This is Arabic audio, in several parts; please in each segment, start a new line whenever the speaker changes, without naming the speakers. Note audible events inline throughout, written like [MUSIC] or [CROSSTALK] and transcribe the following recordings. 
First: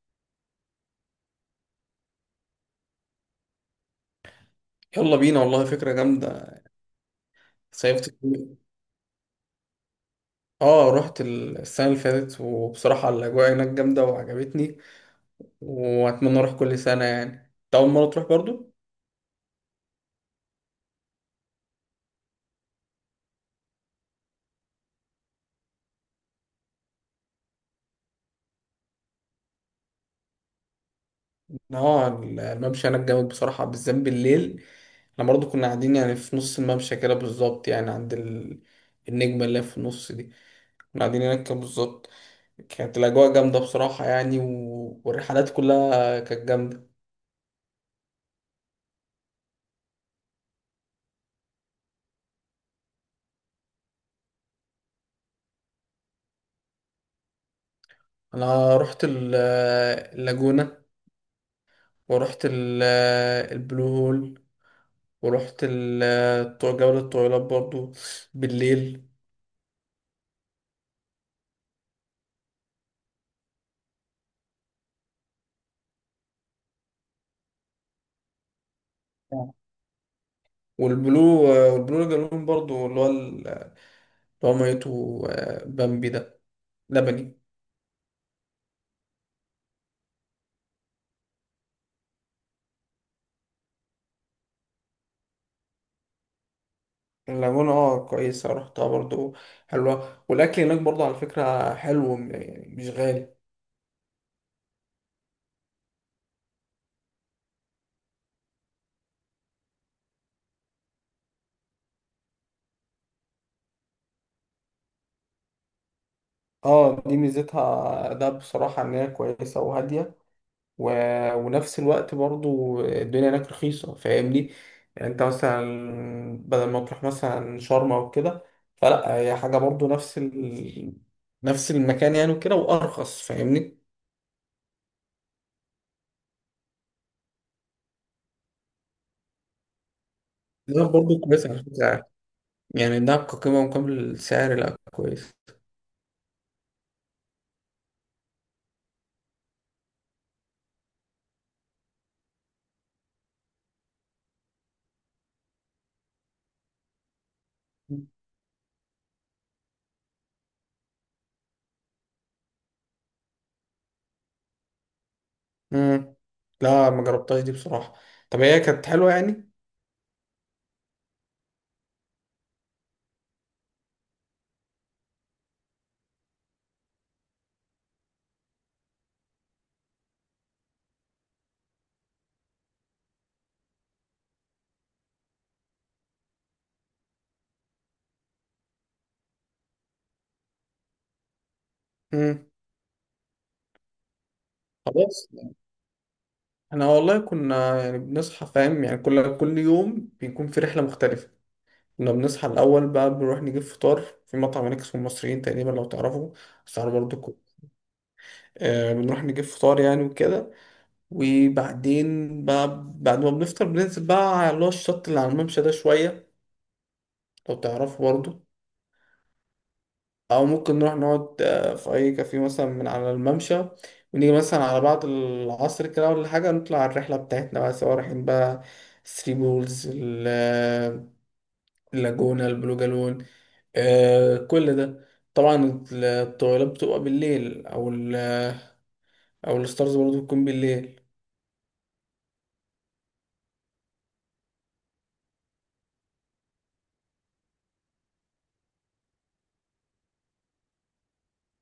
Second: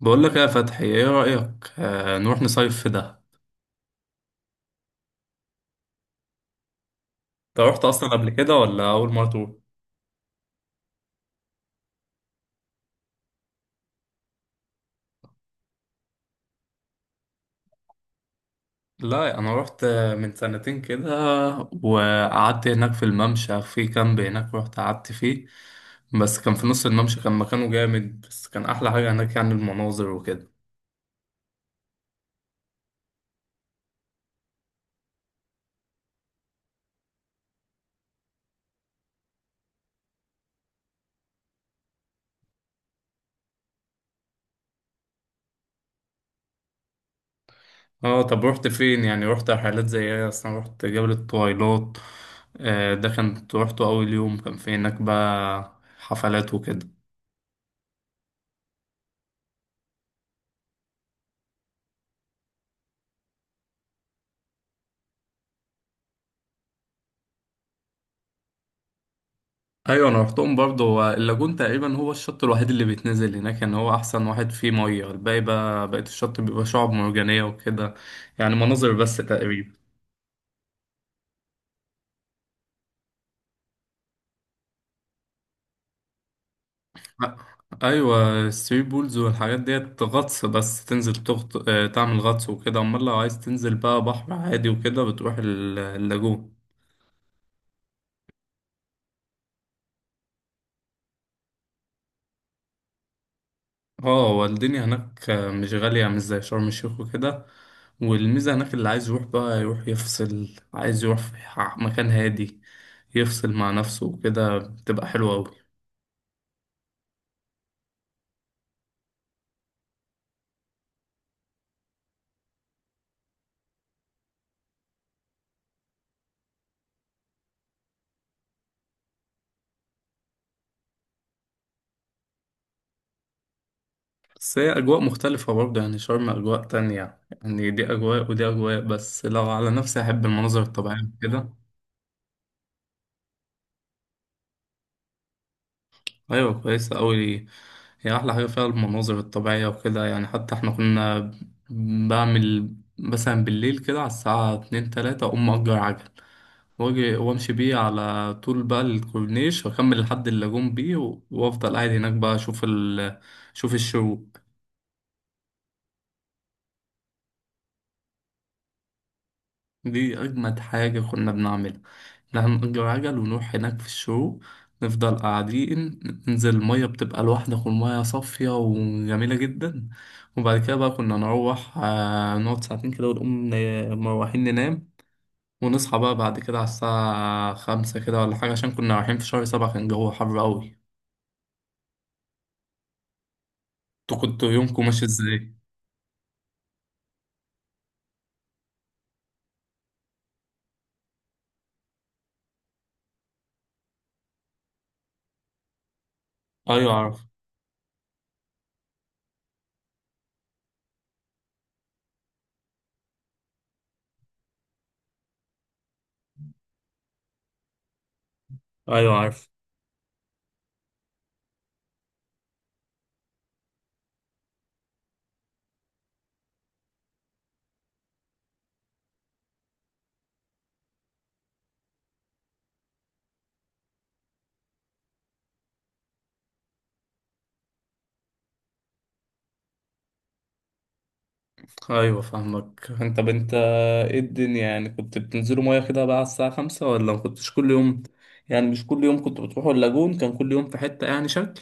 بقول لك إيه يا فتحي، ايه رأيك، نروح نصيف في دهب؟
يلا بينا، والله فكرة جامدة.
انت رحت اصلا
صيفت
قبل
كتير.
كده ولا اول مرة تروح؟
اه، رحت السنة اللي فاتت، وبصراحة الأجواء هناك جامدة وعجبتني. وأتمنى أروح كل سنة يعني. أنت أول مرة تروح برضو؟
لا، انا رحت من سنتين كده، وقعدت هناك في الممشى، في كامب هناك رحت قعدت فيه. بس كان في نص الممشى، كان مكانه جامد، بس كان احلى حاجة هناك يعني المناظر وكده.
اه، الممشى هناك جامد بصراحة، بالذات بالليل. احنا برضو كنا قاعدين يعني في نص الممشى كده بالظبط، يعني عند النجمة اللي هي في النص دي. كنا قاعدين هناك كده بالظبط. كانت الأجواء جامدة بصراحة يعني، والرحلات كلها كانت جامدة.
اه، طب رحت فين؟ يعني رحت رحلات زي ايه؟ اصلا رحت جبل الطويلات؟ آه، ده كان روحته اول يوم، كان في هناك بقى حفلات وكده.
أنا رحت اللاجونة. ورحت البلو هول. ورحت جولة الطويلات برضو بالليل.
ايوه انا رحتهم برضه، هو اللاجون تقريبا هو الشط الوحيد اللي بيتنزل هناك، ان هو احسن واحد فيه ميه. الباقي بقى، بقيت الشط بيبقى شعاب مرجانيه وكده، يعني مناظر بس
آه.
تقريبا.
والبلو والبلو لاجون برضو، اللي هو ميته بامبي ده،
أ-
لبني.
ايوه، الثري بولز والحاجات ديت غطس، بس تنزل تغط... آه، تعمل غطس وكده. امال لو عايز تنزل بقى بحر عادي وكده بتروح اللاجون.
اللاجونة، اه، كويسة، رحتها برضو. حلوة. والأكل هناك برضو على فكرة حلو، يعني مش غالي.
اه، هو الدنيا هناك مش غالية، مش زي شرم الشيخ وكده. والميزة هناك اللي عايز يروح بقى يروح يفصل، عايز يروح في مكان هادي يفصل مع نفسه وكده، بتبقى حلوة أوي.
اه، دي ميزتها ده بصراحة إن هي كويسة وهادية. و... ونفس الوقت برضو الدنيا هناك رخيصة، فاهمني. يعني انت مثلا بدل ما تروح مثلا شرم او كده، فلا هي حاجة برضو، نفس المكان يعني وكده وارخص، فاهمني.
بس هي أجواء مختلفة برضه، يعني شرم أجواء تانية، يعني دي أجواء ودي أجواء، بس لو على نفسي أحب المناظر
دهب
الطبيعية
برضو
كده.
كويسة على فكرة يعني. يعني دهب كقيمة مقابل السعر، لا كويس.
أيوة كويسة أوي، هي أحلى حاجة فيها المناظر الطبيعية وكده، يعني حتى إحنا كنا بعمل مثلا بالليل كده على الساعة اتنين تلاتة أقوم مأجر عجل، واجي وامشي بيه على طول بقى الكورنيش، واكمل لحد اللاجون بيه، وافضل قاعد هناك بقى اشوف الشروق.
مم. لا، ما جربتهاش دي بصراحة. طب هي كانت حلوة يعني؟
دي اجمد حاجة كنا بنعملها، إن إحنا هنأجر عجل ونروح هناك في الشروق، نفضل قاعدين، ننزل المية بتبقى لوحدك والمية صافية وجميلة جدا. وبعد كده بقى كنا نروح نقعد ساعتين كده ونقوم مروحين ننام، ونصحى بقى بعد كده على الساعة 5 كده ولا حاجة، عشان كنا رايحين في شهر 7، كان الجو حر أوي.
مم.
انتوا كنتوا يومكم ماشي
خلاص.
ازاي؟
احنا والله كنا يعني بنصحى، فاهم يعني، كل يوم بيكون في رحلة مختلفة. كنا بنصحى الأول بقى، بنروح نجيب فطار في مطعم هناك اسمه المصريين تقريبا، لو تعرفوا. اسعاره
ايوه
برضه
عارف.
كو- آه، بنروح نجيب فطار يعني وكده. وبعدين بقى بعد ما بنفطر بننزل بقى على اللي هو الشط اللي على الممشى ده شوية، لو تعرفوا برضه.
ايوه عارف.
أو ممكن نروح نقعد في أي كافيه مثلا من على الممشى، ونيجي مثلا على بعد العصر كده ولا حاجة نطلع على الرحلة بتاعتنا بقى، سواء رايحين بقى ثري بولز، اللاجونة، البلو جالون، آه كل ده. طبعا الطويلات بتبقى بالليل، او الستارز برضو بتكون بالليل.
ايوه فاهمك. انت طب انت ايه الدنيا، يعني كنت بتنزلوا ميه كده بقى على الساعه 5 ولا ما كنتش كل يوم؟ يعني مش كل يوم كنتوا بتروحوا اللاجون، كان كل يوم في حته يعني شكل؟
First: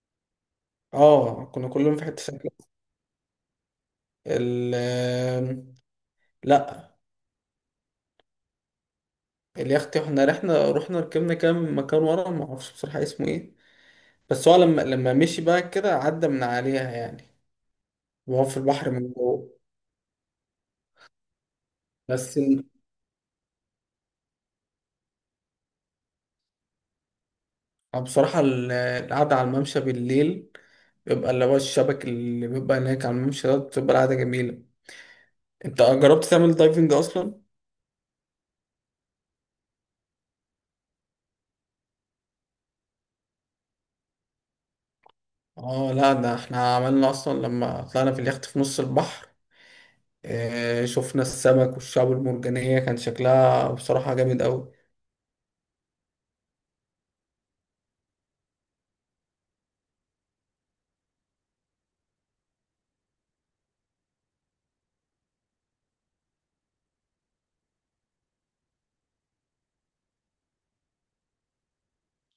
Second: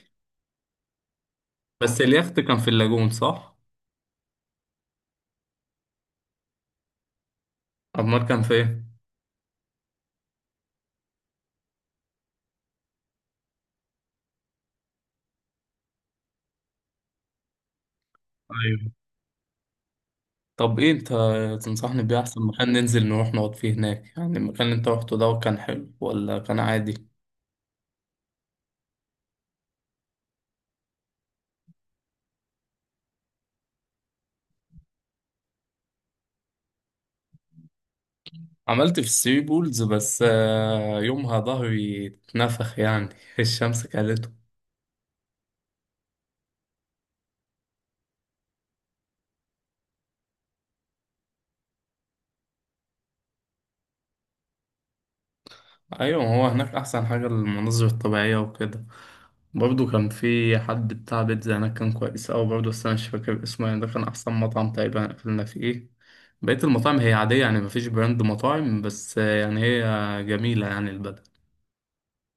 اه، كنا كلهم
بس
في حتة
اليخت
ساكنة.
كان في اللاجون صح؟
ال آم، لا.
امال كان في ايه؟
اليخت احنا رحنا ركبنا كام مكان ورا، ما اعرفش بصراحة اسمه ايه. بس هو لما مشي بقى كده عدى من عليها يعني، وهو في
ايوه،
البحر من جوه.
طب ايه انت تنصحني بيه
بس
احسن مكان ننزل نروح نقعد فيه هناك؟ يعني المكان اللي انت روحته ده كان حلو ولا كان عادي؟
بصراحة القعدة على الممشى بالليل، بيبقى اللي هو الشبك اللي بيبقى هناك على الممشى ده، بتبقى القعدة جميلة. انت جربت تعمل دايفنج اصلا؟
عملت في الثري بولز، بس يومها ظهري اتنفخ يعني [LAUGHS] الشمس كانت.
اه، لا، ده احنا عملنا اصلا لما طلعنا في اليخت في نص البحر. اه، شفنا السمك والشعب المرجانية، كان شكلها بصراحة جامد قوي.
ايوه، ما هو هناك احسن حاجه المناظر الطبيعيه وكده. برضو كان في حد بتاع بيتزا هناك كان كويس اوي برضو، بس انا مش فاكر اسمه، يعني ده كان احسن مطعم تقريبا اكلنا فيه. بقيه المطاعم هي عاديه، يعني مفيش براند مطاعم، بس يعني هي جميله يعني البلد.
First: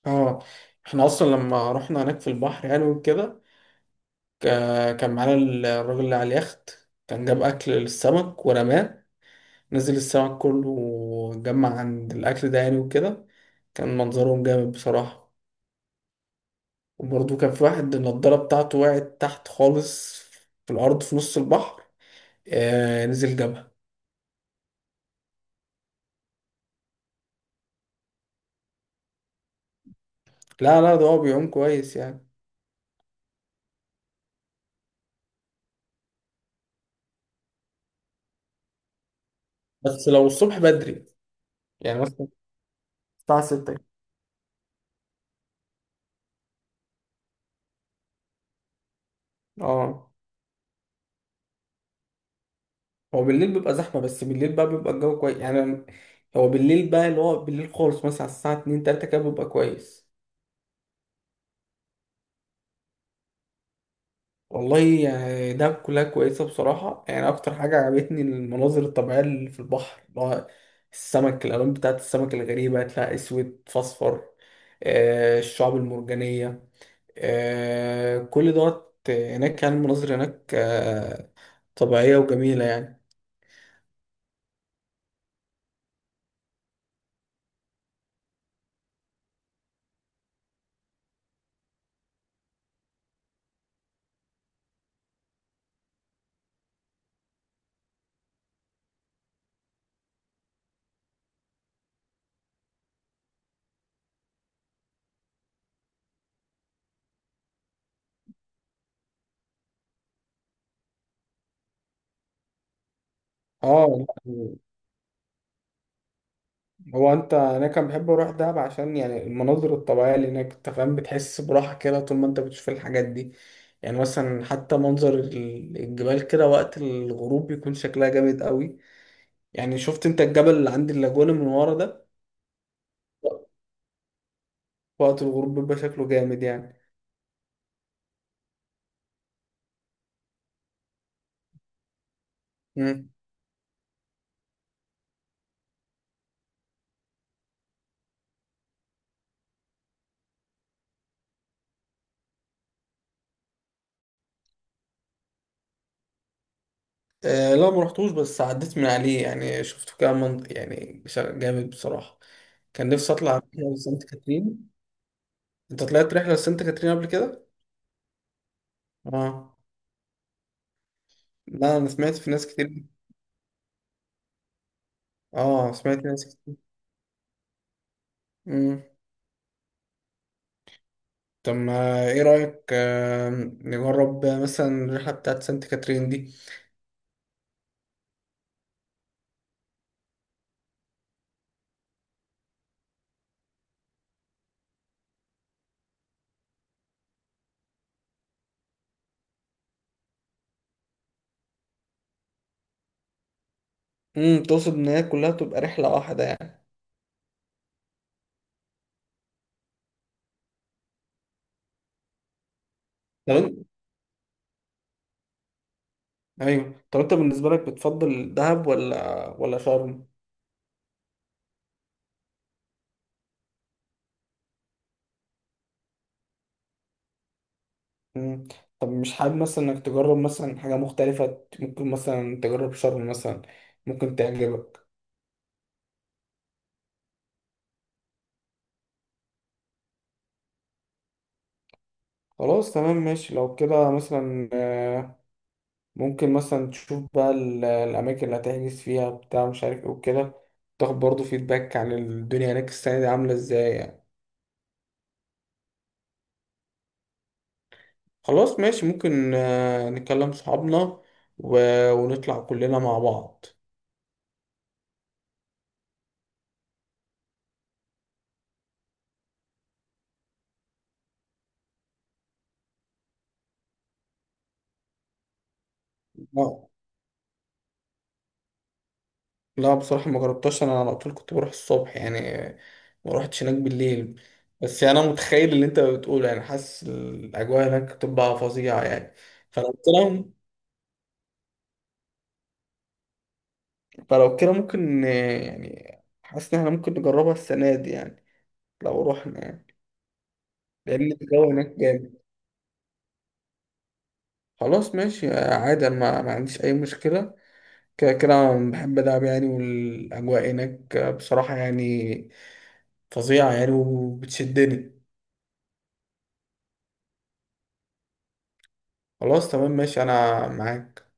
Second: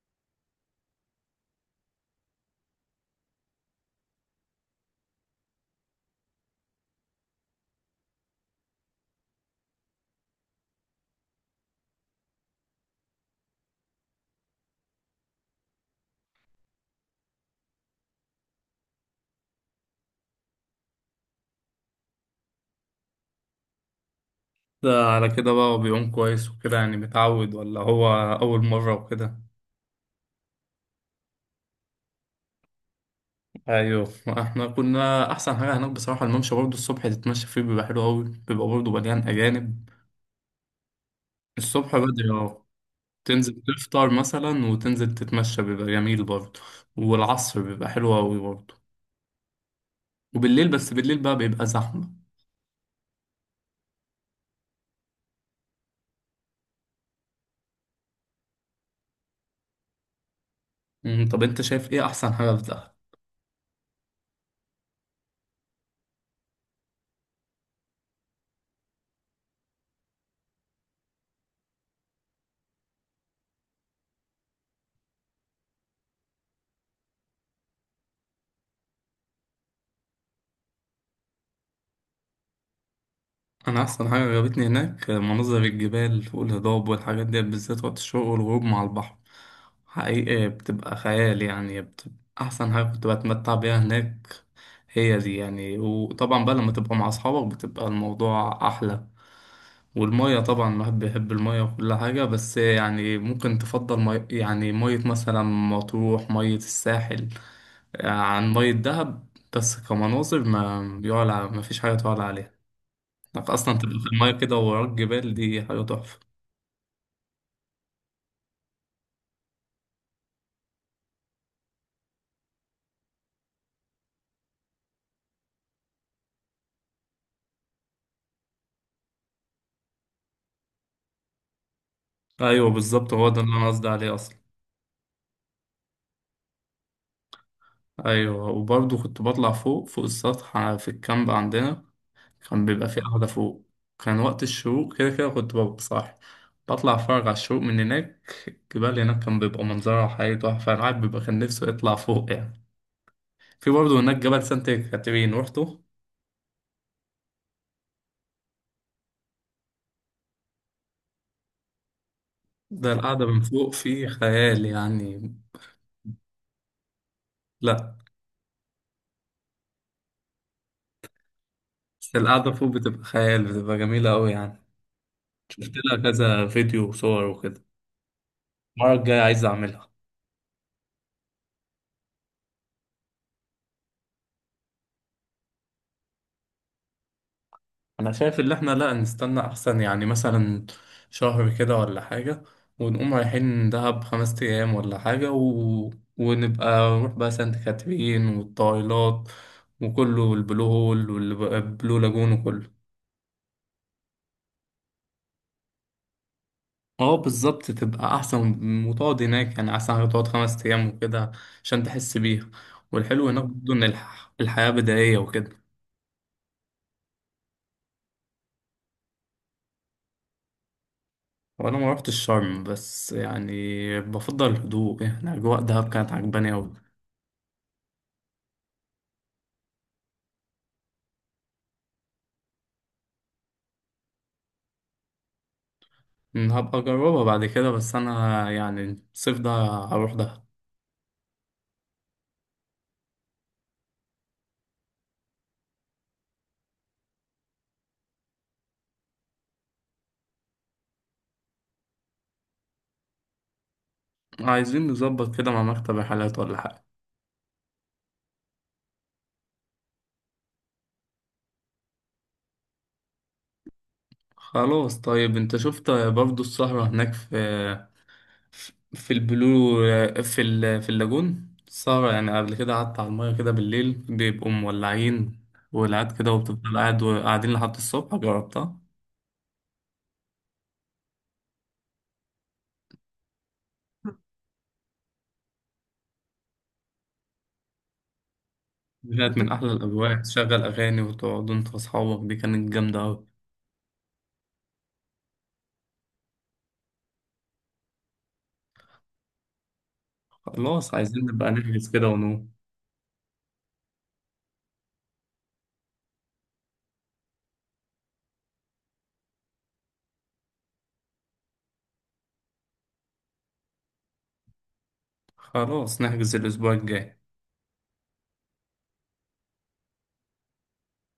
اه، احنا اصلا لما رحنا هناك في البحر يعني وكده، كان معانا الراجل اللي على اليخت. كان جاب اكل للسمك ورماه، نزل السمك كله وجمع عند الاكل ده يعني وكده. كان منظرهم جامد بصراحة. وبرضه كان في واحد النضارة بتاعته وقعت تحت خالص في الأرض في نص البحر، نزل جبهة.
ده على كده بقى هو بيعوم كويس وكده يعني متعود، ولا هو اول مره وكده؟
لا، لا، ده هو بيعوم كويس يعني.
ايوه، احنا كنا احسن حاجه هناك بصراحه الممشى، برضو الصبح تتمشى فيه بيبقى حلو اوي، بيبقى برضو مليان اجانب.
بس لو الصبح بدري،
الصبح
يعني مثلا
بدري، اه.
الساعة
تنزل
ستة
تفطر مثلا وتنزل تتمشى بيبقى جميل برضه، والعصر بيبقى حلو أوي برضه،
اه،
وبالليل، بس بالليل بقى بيبقى زحمة.
هو بالليل بيبقى زحمة، بس بالليل بقى بيبقى الجو كويس يعني. هو بالليل بقى اللي هو بالليل خالص مثلا على الساعة اتنين تلاتة كده بيبقى كويس.
طب أنت شايف إيه أحسن حاجة في دهب؟
والله يعني ده كلها كويسة بصراحة يعني، أكتر حاجة عجبتني المناظر الطبيعية اللي في البحر، اللي هو السمك، الألوان بتاعت السمك الغريبة، تلاقي أسود في أصفر، الشعاب المرجانية، كل دوت هناك يعني، المناظر هناك طبيعية وجميلة يعني.
أنا أحسن حاجة عجبتني هناك مناظر الجبال والهضاب والحاجات دي، بالذات وقت الشروق والغروب مع البحر، حقيقي بتبقى خيال، يعني بتبقى أحسن حاجة كنت بتمتع بيها هناك. هي دي يعني، وطبعا بقى لما تبقى مع أصحابك بتبقى الموضوع أحلى. والمية طبعا الواحد بيحب المية وكل حاجة، بس يعني ممكن تفضل يعني مية مثلا مطروح، مية الساحل عن مية دهب، بس كمناظر ما يعلى، ما فيش حاجة تعلى عليها، انك أصلا تبقى
اه
في المية كده
يعني،
ووراك جبال، دي حاجة تحفة.
هو انت انا كان بحب اروح دهب عشان يعني المناظر الطبيعية اللي هناك، انت فاهم، بتحس براحة كده طول ما انت بتشوف الحاجات دي. يعني مثلا حتى منظر الجبال كده وقت الغروب بيكون شكلها جامد قوي. يعني شفت انت الجبل اللي عند اللاجونة من ورا ده،
أيوة بالظبط، هو ده اللي أنا قصدي عليه أصلا.
وقت الغروب بيبقى شكله جامد يعني.
أيوة، وبرضه كنت بطلع فوق، فوق السطح في الكامب عندنا كان بيبقى في
مم.
قعدة فوق، كان وقت الشروق كده كده كنت ببقى صاحي، بطلع أتفرج على الشروق من هناك. الجبال هناك كان بيبقى منظرها حقيقي تحفة، الواحد بيبقى كان نفسه يطلع فوق يعني. في برضه هناك جبل سانت كاترين، روحته؟
آه، لا، ما رحتوش، بس عديت من عليه يعني، شفته كده، من يعني جامد بصراحة. كان
ده
نفسي
القعدة
اطلع
من فوق
رحلة لسانت
فيه خيال
كاترين.
يعني.
انت طلعت رحلة لسانت كاترين قبل كده؟
لأ.
اه. لا، انا
بس
سمعت في ناس
القعدة فوق
كتير.
بتبقى خيال، بتبقى جميلة أوي يعني،
اه،
شفت لها
سمعت في ناس
كذا
كتير.
فيديو وصور وكده،
مم.
المرة الجاية عايز أعملها.
طب ما ايه رأيك، نجرب مثلا الرحلة بتاعت سانت كاترين دي؟
انا شايف ان احنا لا، نستنى احسن، يعني مثلا شهر كده ولا حاجة، ونقوم رايحين دهب 5 ايام ولا حاجة ونبقى نروح بقى سانت كاترين والطايلات وكله، والبلو هول والبلو لاجون وكله.
امم، تقصد ان هي كلها تبقى رحلة واحدة يعني؟
اه بالظبط، تبقى احسن وتقعد هناك، يعني احسن حاجة تقعد 5 ايام وكده عشان تحس بيها. والحلو
طب
هناك
انت.
برضه ان الحياة بدائية وكده.
ايوه، طب انت بالنسبة لك بتفضل دهب ولا شرم؟
وانا ما روحتش شرم، بس يعني بفضل الهدوء، يعني اجواء دهب كانت عجباني اوي.
مم. طب مش حابب مثلا انك تجرب مثلا حاجة مختلفة؟ ممكن مثلا تجرب شرم مثلا، ممكن تعجبك.
هبقى أجربها بعد كده، بس أنا يعني الصيف ده هروح ده.
خلاص تمام ماشي. لو كده مثلا ممكن مثلا تشوف بقى الأماكن اللي هتحجز فيها بتاع، مش عارف ايه وكده. تاخد برضه فيدباك عن الدنيا هناك السنة دي عاملة ازاي يعني.
عايزين نظبط كده مع مكتب رحلات ولا حاجة؟
خلاص ماشي. ممكن نكلم صحابنا، ونطلع كلنا مع
خلاص طيب، أنت شفت برضو السهرة هناك في البلو، في اللاجون السهرة، يعني قبل كده قعدت على المية كده بالليل، بيبقوا مولعين، والقعد كده،
بعض.
وبتفضل قاعد وقاعدين لحد الصبح، جربتها؟
لا، بصراحة ما جربتهاش، أنا على طول كنت بروح الصبح يعني، ما روحتش هناك بالليل. بس يعني أنا متخيل اللي أنت بتقوله يعني، حاسس الأجواء هناك بتبقى فظيعة يعني.
كانت من أحلى
فلو كده
الأجواء، تشغل أغاني وتقعدوا أنت وأصحابك، دي كانت جامدة أوي.
فلو كده ممكن يعني، حاسس إن إحنا ممكن نجربها السنة دي يعني لو روحنا يعني،
خلاص
لأن
عايزين نبقى
الجو هناك
نحجز كده
جامد.
ونقوم.
خلاص ماشي عادي، أنا ما عنديش أي مشكلة. كده كده أنا بحب ألعب يعني، والأجواء هناك بصراحة يعني فظيعة يعني وبتشدني.
خلاص نحجز الأسبوع الجاي.
خلاص تمام ماشي أنا معاك.